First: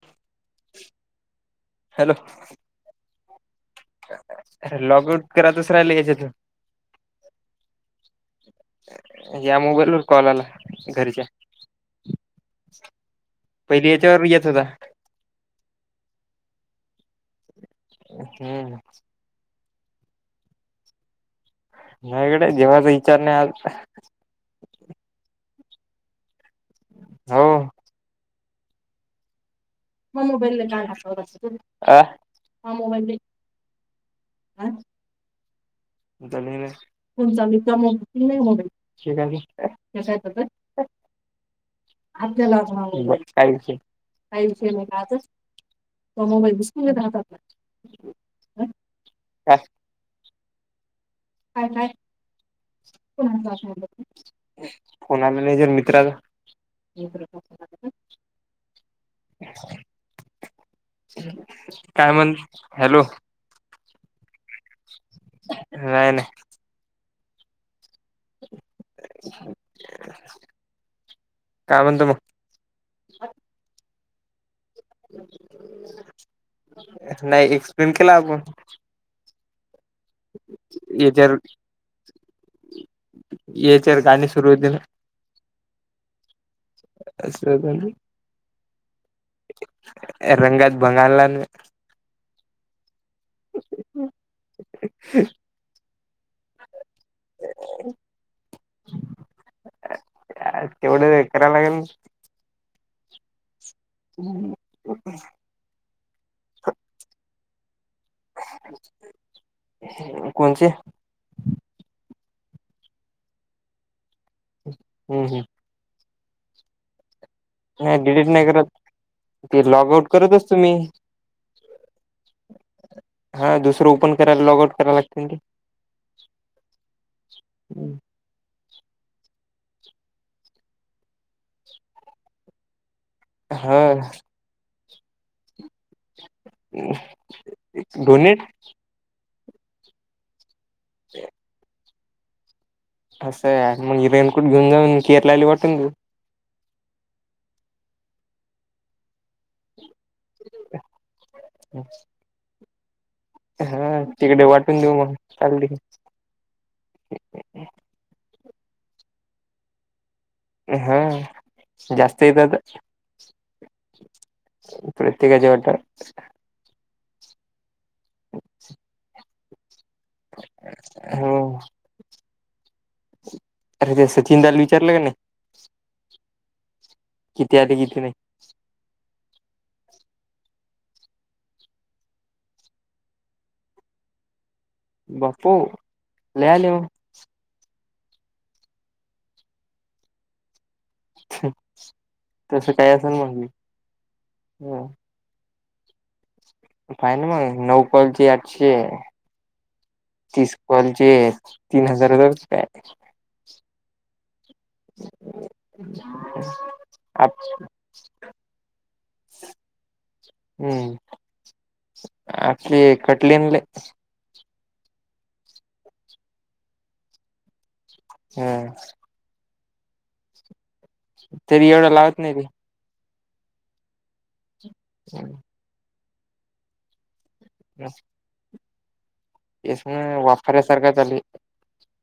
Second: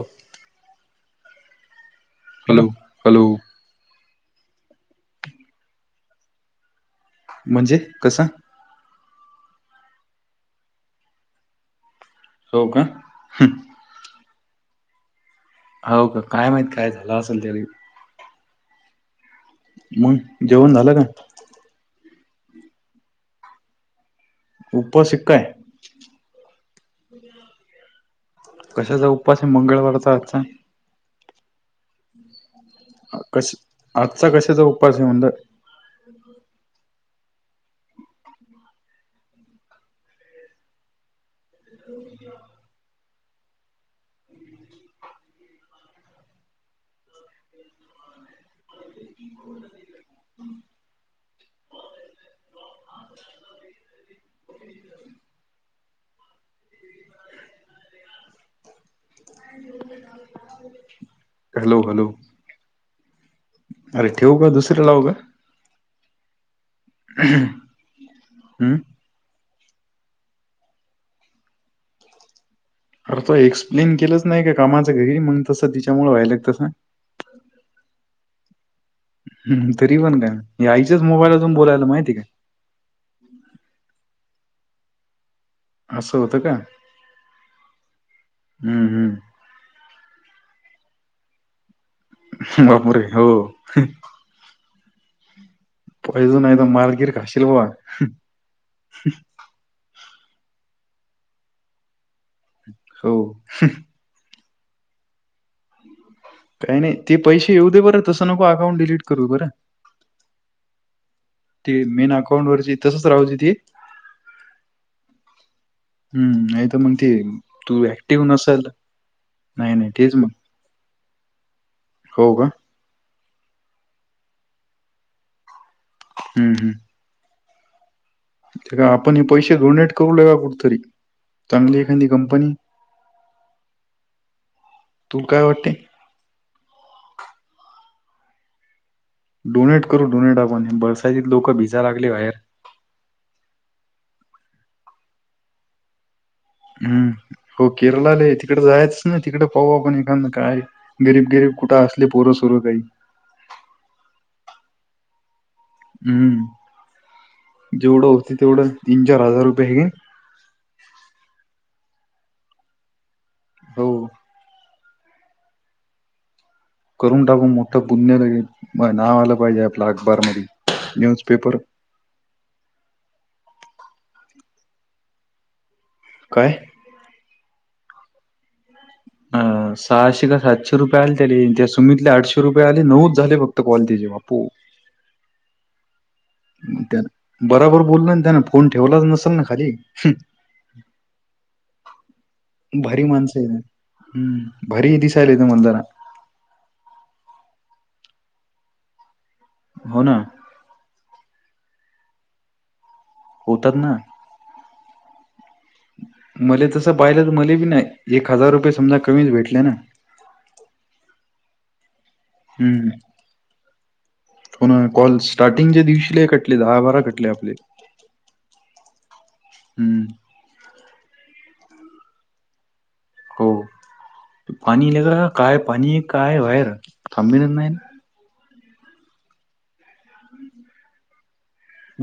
हो hello. Hello hello. Log out करतच राहिलं याच्यातून म्हणजे कसं. या मोबाईल वर कॉल आला घरच्या. हो का. पहिली याच्यावर येत होता. हो का काय माहित काय झालं असेल त्यारी. हम्म. मग जेवण झालं का नाहीकडे जेवाचा विचार नाही आज उप शिकय हो कशाचा उपास मंगळवार ममबईल का कश आजचा कशाचा उपवास आहे म्हणज दलले कोण चाली कम नाही कस य आपल्याला काही विषेल का आता. म मोबाईल बसकून घेत राहात आपला. [inaudible] ह काा को भा कोणालानेजर मित्राचा ह ब हॅलो हॅलो काय म्हण हॅलो अरे ठेवू का दुसरे लावू का नाही नाही हम काय म्हणतो मग अर त एक्सप्लेन केलंच नाही का कामाचं घरी मग तसं तिच्यामुळे व्हायला तसं नाही एक्सप्लेन केला आपण ह तरी पण काय आईच्याच याच्यावर मोबाईलतून बोलायला माहिती काय याच्यावर गाणी सुरु होतील ना असं होतं का अ हम्म हम् रंगात बंगाणला बापर हो ह् [inaudible] पॉइझन नाही त मारगिर खशील बा. तेवढं करायला लागेल ना हो हम्म काही नाही ते पैसे येऊ दे बरं तसं नको अकाउंट डिलीट करू बरं. कोणचे ती मेन अकाउंट वरची तसच राहूदे ती. हम् हम् हम्म नाही तर मग ते तू नाही ॲक्टिव्ह डिडिट नाही नसेल करत ते नाही, नाही. लॉग आउट तेच मग. करत असतो मी. हो का हा दुसर ओपन कराला लॉग आउट कराय लाग ना. हम् हम् हम्म ते का आपण हे पैसे डोनेट करू ला का कुठेतरी चांगली एखादी कंपनी हां तू काय वाटते. डोनेट डोनेट करू डोनेट आपण बरसात लोक भिजा लागले बाहेर. असं आहे मग रेनकोट घेऊन जाऊन केरलाला वाटून घेऊ. हम्म हो केरळला तिकड जायच नाही तिकडे पाहू पण एखादा काय गरीब गरीब कुठं असले पोरं सोरं काही. हा तिकडे वाटून देऊ मग चालली. हम्म जेवढं होत तेवढं तीन चार हजार रुपये येईल. हा जास्त येतात. हो प्रत्येकाचे वाटत करून टाकू मोठं पुण्य लागेल नाव आलं पाहिजे आपला अकबार मध्ये हो न्यूजपेपर अरे ते सचिन दाला विचारलं का नाही? काय किती आले किती नाही. सहाशे का सातशे रुपये आले त्या त्या सुमीतला आठशे रुपये आले नऊच झाले फक्त कॉल त्याचे बापू. बापो बराबर बोलल ना त्यान फोन ठेवलाच नसेल ना खाली. तसं काय भारी असेल मग माणसं मी आहे हम्म भारी दि चचाल त मंदरा काही नाही मग नऊ कालचे आठशे. हो ना तीस कॉल चे तीन हजार आले होते काय. होतात ना मले तसं पाहिलं आप तर मले बी नाही एक हजार रुपये समजा कमीच भेटले ना. हम्म आली कटले ना लय होण कॉल स्टार्टिंगचे दिवशी कटले दहा बारा कटले आपले. हम्म हम्म तरी एवढं लावत नाही मी हो पाणील ते का काय पाणी काय बाहेर थांबणार नाही. ना. [inaudible] एम वाफऱ्यासारखा चाल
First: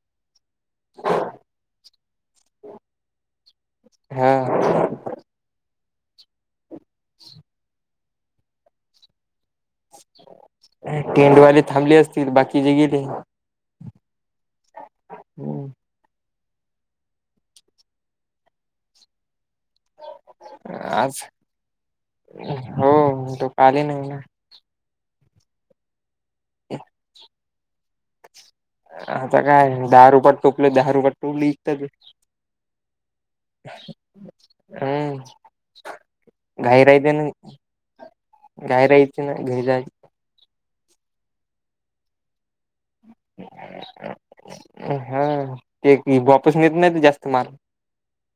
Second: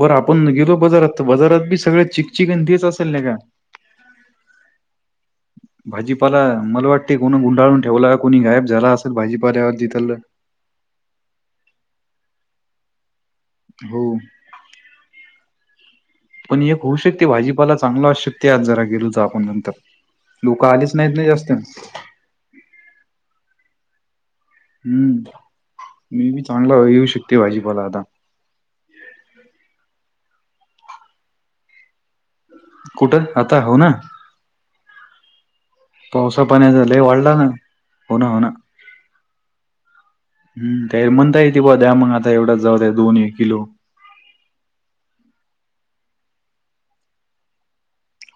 बरं आपण गेलो जारात बाजारात बी सगळ चिकचिकंतीच असेल ना का हा भाजीपाला मला वाटते कोणा गुंडाळून ठेवला का कोणी गायब झाला असेल भाजीपावरती तर टेंटवाले थांबले असतील बाकीचेे गेले हो पण एक होऊ शकते भाजीपाला चांगला असू शकते आज जरा गेलो तर आपण नंतर लोक आलीच नाहीत आज नाही जास्त हो तो काले नाही ना हम्म मी बी चांगला येऊ शकते भाजीपाला आता आता काय दहा रुपयात टोपले दहा रुपयात टोपली इतच कुठं आता हो ना हम् पावसा पाण्याचा गाय लय राहिते ना वाढला हो ना हो ना. गाय रायच ना घरी जा हम् त म्हणता येत ब द्या मग आता एवढाच जाऊय दोन एक किलो हा ते वापस नेत नाहीत जास्त माल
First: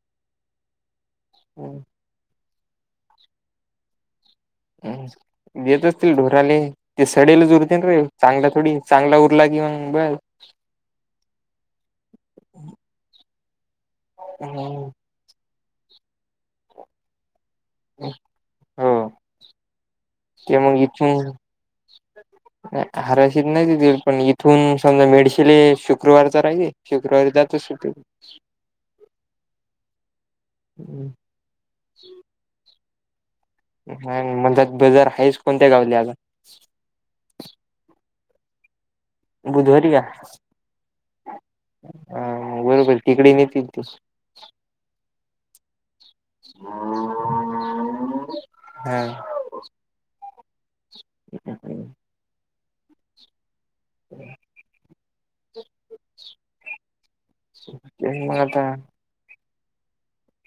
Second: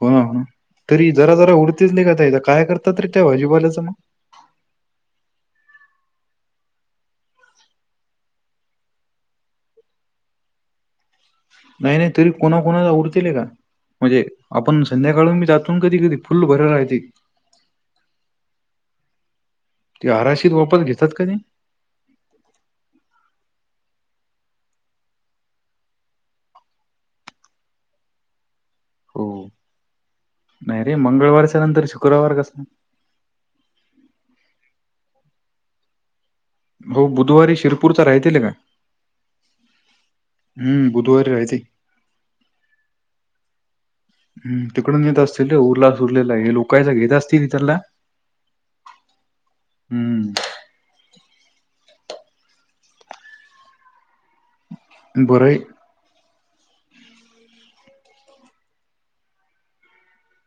होणा होणा तरी जरा जरा उडतेच नाही काथ काय करतात तरी त्या भाजीबाल्याचं मग हम् देत असतील ढोराले ते सडेलच उरतील रे चांगला थोडी चांगला उरला किवाग ब नाही नाही तरी कोणाकणाला उडतीलय का म्हणजे आपण संध्याकाळी काळून मी जातून कधीधी फुल भर राह हो ते आराशीत वापर घेतात काध नाही हरशीत नाही ततील पण इथून समजा मेडशिले शुक्रवार तर राहिे शुक्रवारी जातच सुटे ह् हो नाही रे मंगळवारच्या नंतर शुक्रवार कसा हा म्हणजात बजार हाच कोणत्या गावले आता हो बुधवारी शिरपूरचा राहतील का बुधवारी का हम्म बुधवारी राहते बरोबर तिकडी नतील ती हम् तिकडून येत असतील उरलास उरलेला हे लोकयच घेत असतील इ त्याला हा हम्म ह ह बरे ते मगता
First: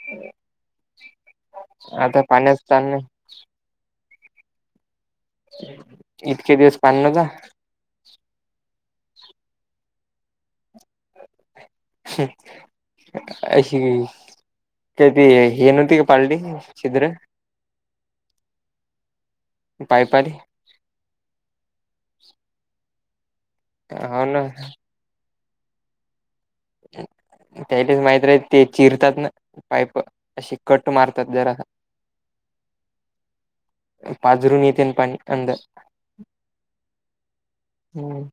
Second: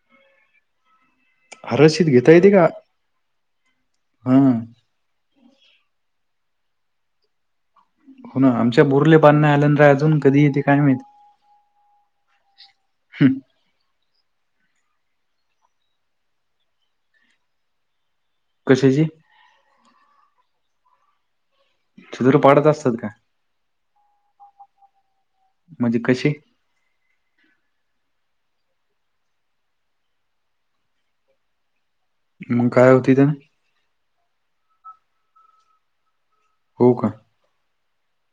ह हरशित घेता येते का हा इतके दिवस पान न का हो आमच्या बोरले बांधण्यात आल्या न रा अजून कधी येते काय माहिती हं, अशी ग ती येनती का पाल्टि शद्र कसेची पापारीली छिद्र पाडत असतात का हो ना म्हणजे कसे त्यायलेच माहित राहते ना ते चिरतात ना पाईप अशी कट मारतात जरा मग काय होते तेन पाझरून येते ना पाणी अंधर हो का हम्म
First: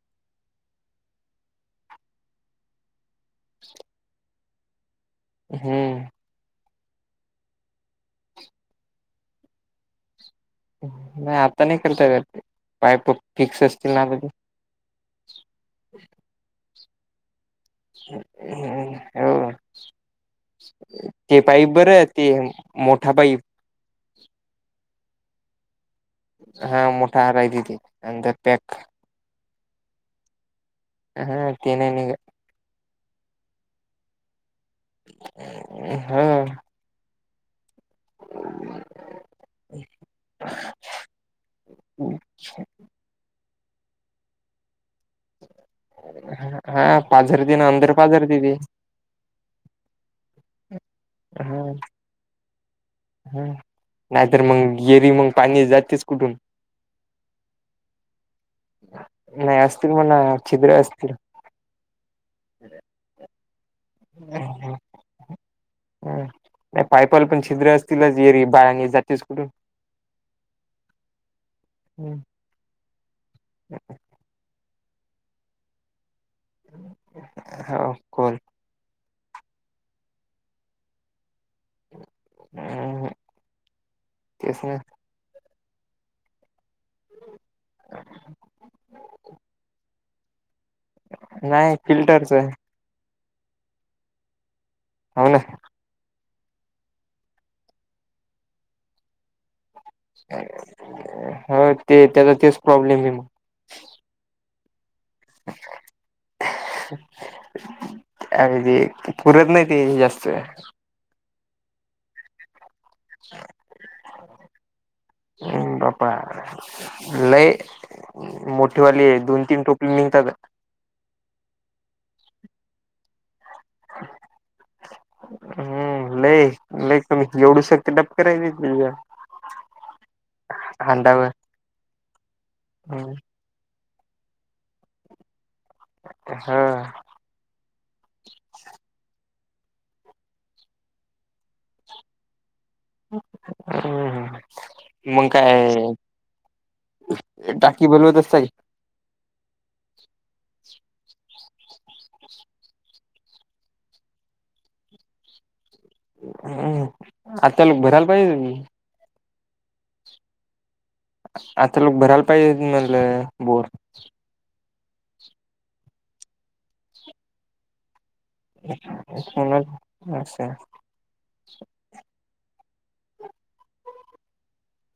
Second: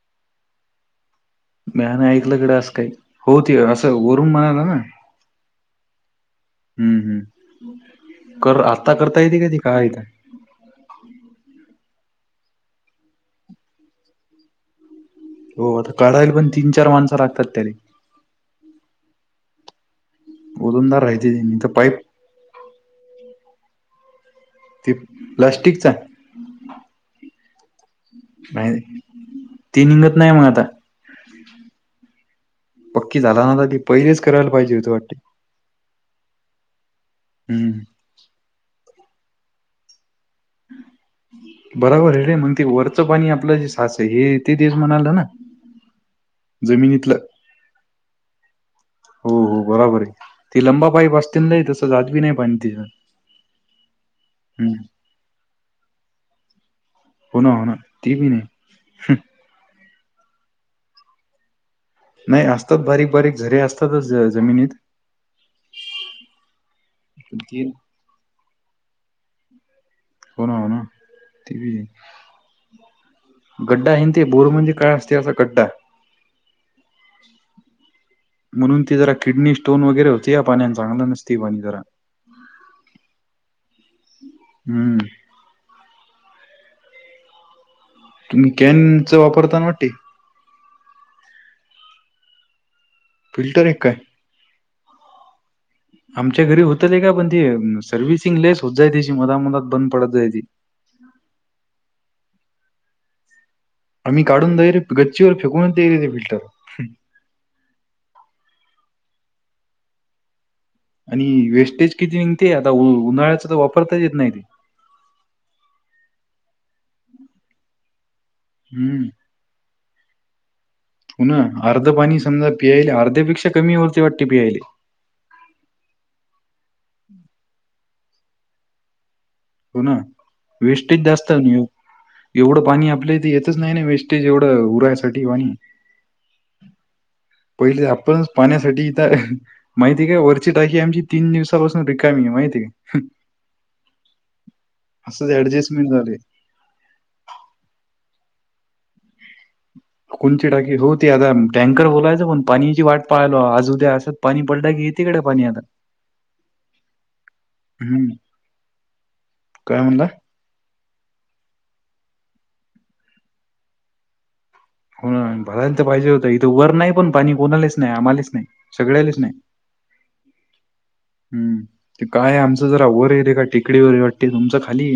म्या नाही ऐकलं गड्या असं काही हो ते असं वरून म्हणाला ना. हो. हम्म हम्म. कर आता करता येते का ती का हाय त नाही. आता नाही करता येत पाईप फिक्स असतील ना ते. हो. आता कढायला पण तीन, चार माणसं लागतात त्याले. हम्म हो. ओलंदार राहते ती त्यांनी पाईप तर बर ते मोठा पाईप. ते प्लास्टिकचा? हा मोठा हारयतती अंदर पॅक. ती निघत नाही मग आता. हा. ते नाही निघ पक्की झाला ना तर ती पहिलीच करायला पाहिजे हुत वाटत. हो. हम्म. [inaudible] बराबर हे रे म्हण ते वरचं पाणी आपलं जे सास आहे हे ते दिवस म्हणालं ना. हा जमिनीतलं पाझर तेना अंदर पाझर ते. हो हो बराबर आहे. ती लंबा पाईप असतील नाही तसं जात बी नाही पाणी ति ह नाहीतर मग गिरी मग पाणी जातेच कुठून? होना ते भी नही. हम्म. नाही. असतील मण छिद्र असतील. नाही. असतात बारीक बारीक झरे अस हम्म हम्म. नाही पायपाला पण ती छिद्र अस तिलाच येरी बाळानी जातेस कुठून? हो ना, हो ना. ते भी. गड्डा आहे ते बोर मध्ये काय असते असा गड्डा. होवं कोण? म्हणून ती जरा किडनी स्टोन वगैरे होती या पाण्यान चांगला नसती पाणी जरा. हम्म तेच ना. हम्म तुम्ही कॅनचा वापरता ना वाटे? नाही फिल्टरच. फिल्टर हे का काय? हो ना. आमच्या घरी होत ले का पण ते सर्व्हिसिंग लेस होत जाई त्याची मधा मधात बंद पडत जाय ती हो ते त्याचा तेच प्रॉब्लेम आहे म आम्ही काढून दायरेक गच्चीवर फेकूनच दई रे ते फिल्टर. अ ते पुरत नाही ते जास्त. आणि वेस्टेज किती निघते? आता उन्हाळ्याच तर वापरताच येत नाही ते. हम्म बापा लई. हम्म मोठीवाली हे दोन, तीन टोपली निघतात. हो ना. अर्ध पाणी समजा पियला, अर्ध्यापेक्षा कमी वरती वाटते पियाले. हम्म. लई लईक म एवढू शकते टडप कराय त हो ना. वेस्टेज जास्त नाही ओ. एवढं पाणी आपल्या इथ येतच नाही ना वेस ते जेवढं उरायसाठी पाणी. हा. पहिले आपण पाण्यासाठी इथं माहिती काय वरची टाकी आमची तीन दिवसापासून रिकामी आहे माहिती हम्म हम्म. मंग असंच काय? ऍडजस्टमेंट झाले टाकी बोलवत असताय. कोणची टाकी हो ते. आता टँकर बोलायचं पण पाण्याची वाट पाहालो आज, उद्या असं. पाणी पडलं की इ ततीकडे पाणी आता हम आता लोक भरायला हम्म पाहिजे काय म्हणला आताल बराल पाहि मल बोर हो भरायला तर पाहिजे होत इथं वर नाही पण पाणी कोणालेच नाही आम्हालेच नाही सगळ्यालाच ण असचा हम् ते काय आमचं जरा वे का टेिकडीवर वाटते तुमच खाली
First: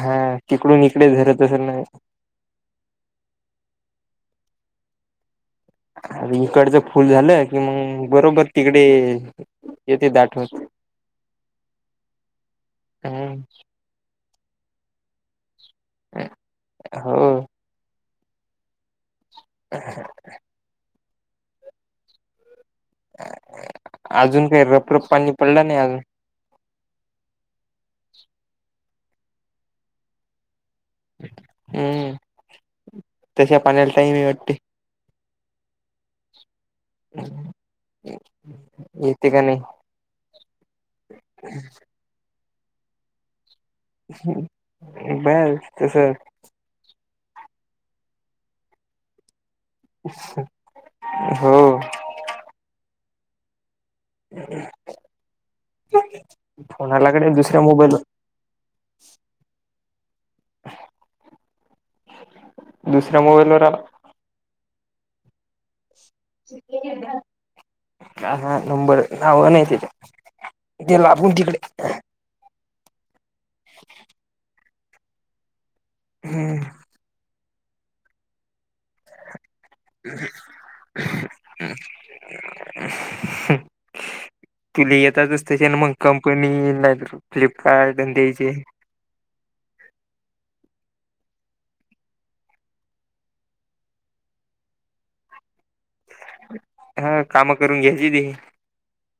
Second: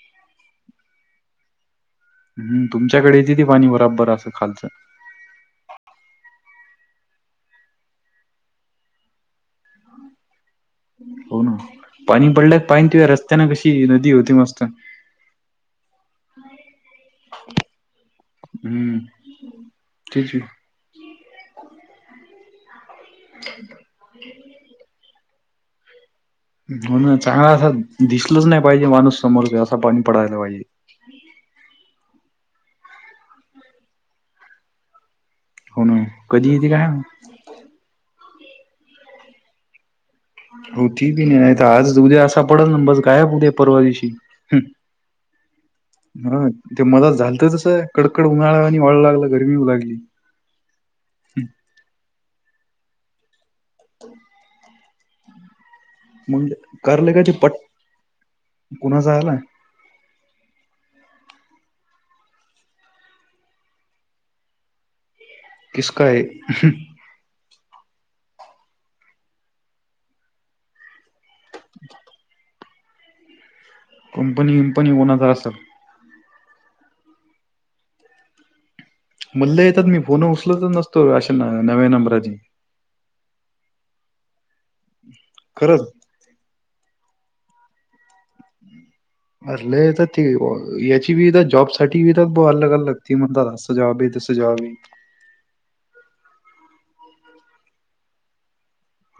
हा तिकडून इकडे झधरत असेल नाही हम् तुमच्याकडे येत ती पाणी बराबर असं खालचं अर इकडचं फुल झालं कि मग बरोबर तिकडे येते दाठवत हो ना पाणी पडल्या पाणी तेिव्हा रस्त्याने हम्म कशी नदी होती मस्त हो हम् ठीक आहे अजून काही रपरप पाणी पडलं नाही अजून हो ना चांगला असा दिसलच नाही पाहिजे माणूस समोर असं पाणी पडायला पाहिजे हम्म तशा पाण्याला टही मी वाटते हो ना कधी येते काय येत का नाही होती बी नाही नाही आज उद्या असा पडल ना बस काय उद्या परवा दिशी ह बस तस ते मलात झालतचस कडकड उन्हाळा आणि व वाळू लागला गरमी होऊ लागली च् हो हम मग कारले का फोनालागडे ते पट दुसऱ्या मोबाईल कुणाचा आला दुसऱ्या मोबाईलवर कस का आहे ह हा नंबर ना नते ते ला तकडे ह कंपनी विंपनी होणार तर असल हम् म्हणलं येतात मी फोन उचलतच नसतो अशा नव्या नंबराची तुला येतातचतेशन खरंच मग कंपनी नाही फ्लिपकार्ट द्यायचे अरल तर ती याची बी तर जॉब साठी बी तर अल्लगलग त म्हणतात अस सजावी ते सजावी हा काम करून घ्यायची ती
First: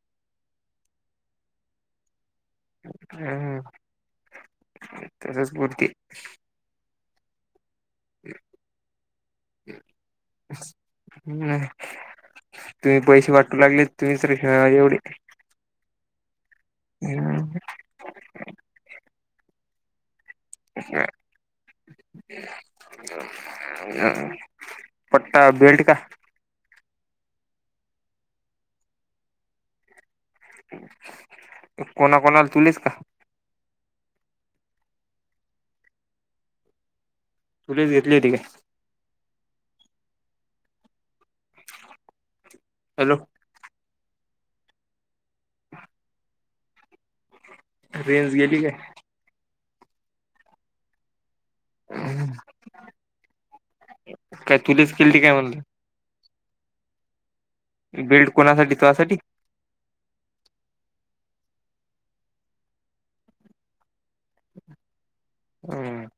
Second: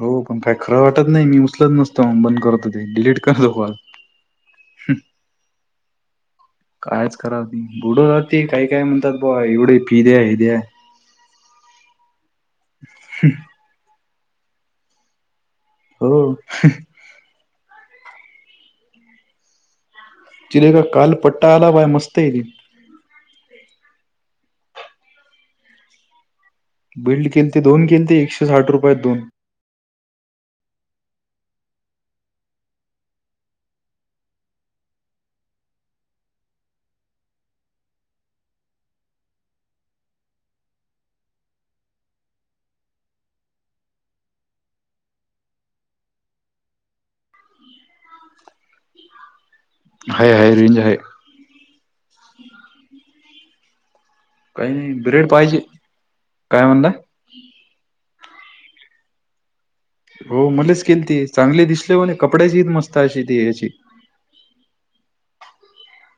हो पण काय खरं वाटत नाही मी उचलत नसतो बंद करत हम तसच भरती कायच कराव ती बुड रा ती काही काय म्हणतात ब एवढे पि दे्या ह दे्या हम्म तुम्ही पैसे वाटू लागले तुम्ही तरे एवढे हो हम् चिर का काल पट्टा आला बाय मस्त आहेली अ पट्टा बेलट का बिल्ड केल ते दोन केल ते एकशे साठ रुपयात दोन कोणा कोणाला तुलेस का तुलीच घेतलीय ती काय हॅलो रेंज गेली काय? हाय, हाय. रेंज हाय. हम्. काही नाही ब्रेड पाहिजे. काय म्हणला? बेल्ट, कोणासाठी? तुसाठी? हो मलाच केलती. चांगली दिसले म्हणे. कपड्याचीयत मस्त, अशी ती. याची. हम्.